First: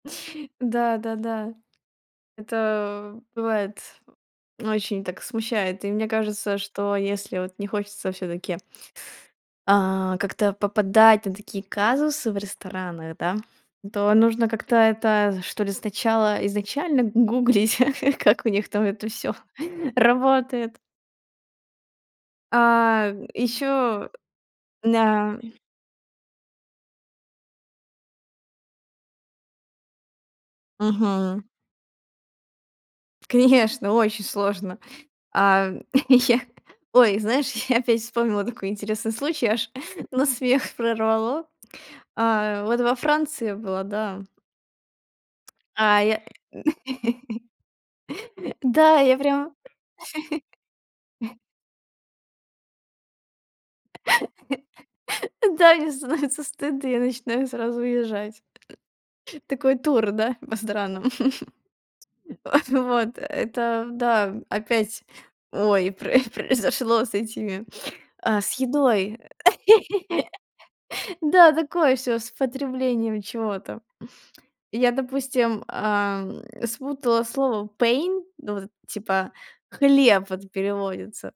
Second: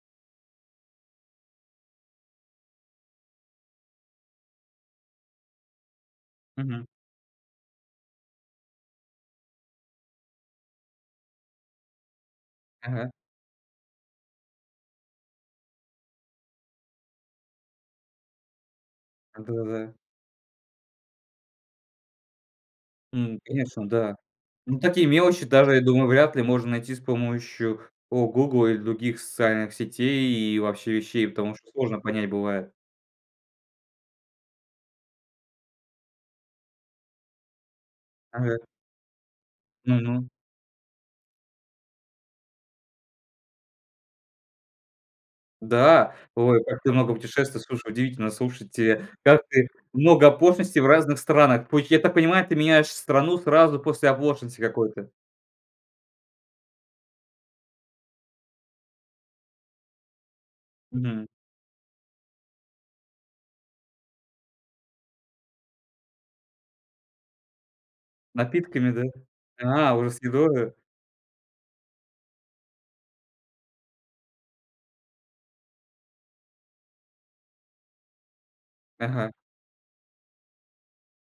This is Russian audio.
Да-да-да. Это, э, бывает, очень так смущает. И мне кажется, Мгм. что если вот не хочется всё-таки а как-то попадать на такие казусы в Ага. ресторанах, да, то нужно как-то это, что ли, сначала изначально г гуглить, как у них там это всё Да-да-да. работает. А, м, М, конечно, ещё, да. М, э, такие м-да. мелочи даже, я думаю, вряд ли можно найти с помощью, о, Гугл или других социальных сетей и вообще вещей, Мгм. потому что сложно понять бывает. Конечно, очень сложно. А, я Ой, знаешь, я опять вспомнила Ага. такой интересный случай, аж на Ну-ну. смех прорвало. А вот во Франции я была, да. А Да, я ой, как ты много путешествовала! Слушай, удивительно! Да, Слушайте, я как прям так много оплошности в разных странах? То есть, я так понимаю, ты меняешь страну сразу после оплошности какой-то. Да, мне становится стыдно, я начинаю сразу уезжать. Такой тур, да, по странам. Мгм. Вот-вот это да. М, опять, ой, прои произошло с этими, а, с Напитками, да? едой, э. А, уже с едой, а? Да, такое всё с потреблением чего-то. Я, допустим, ам, спутала слово pain, ну, вот это, типа, Ага. хлеб, вот, переводится.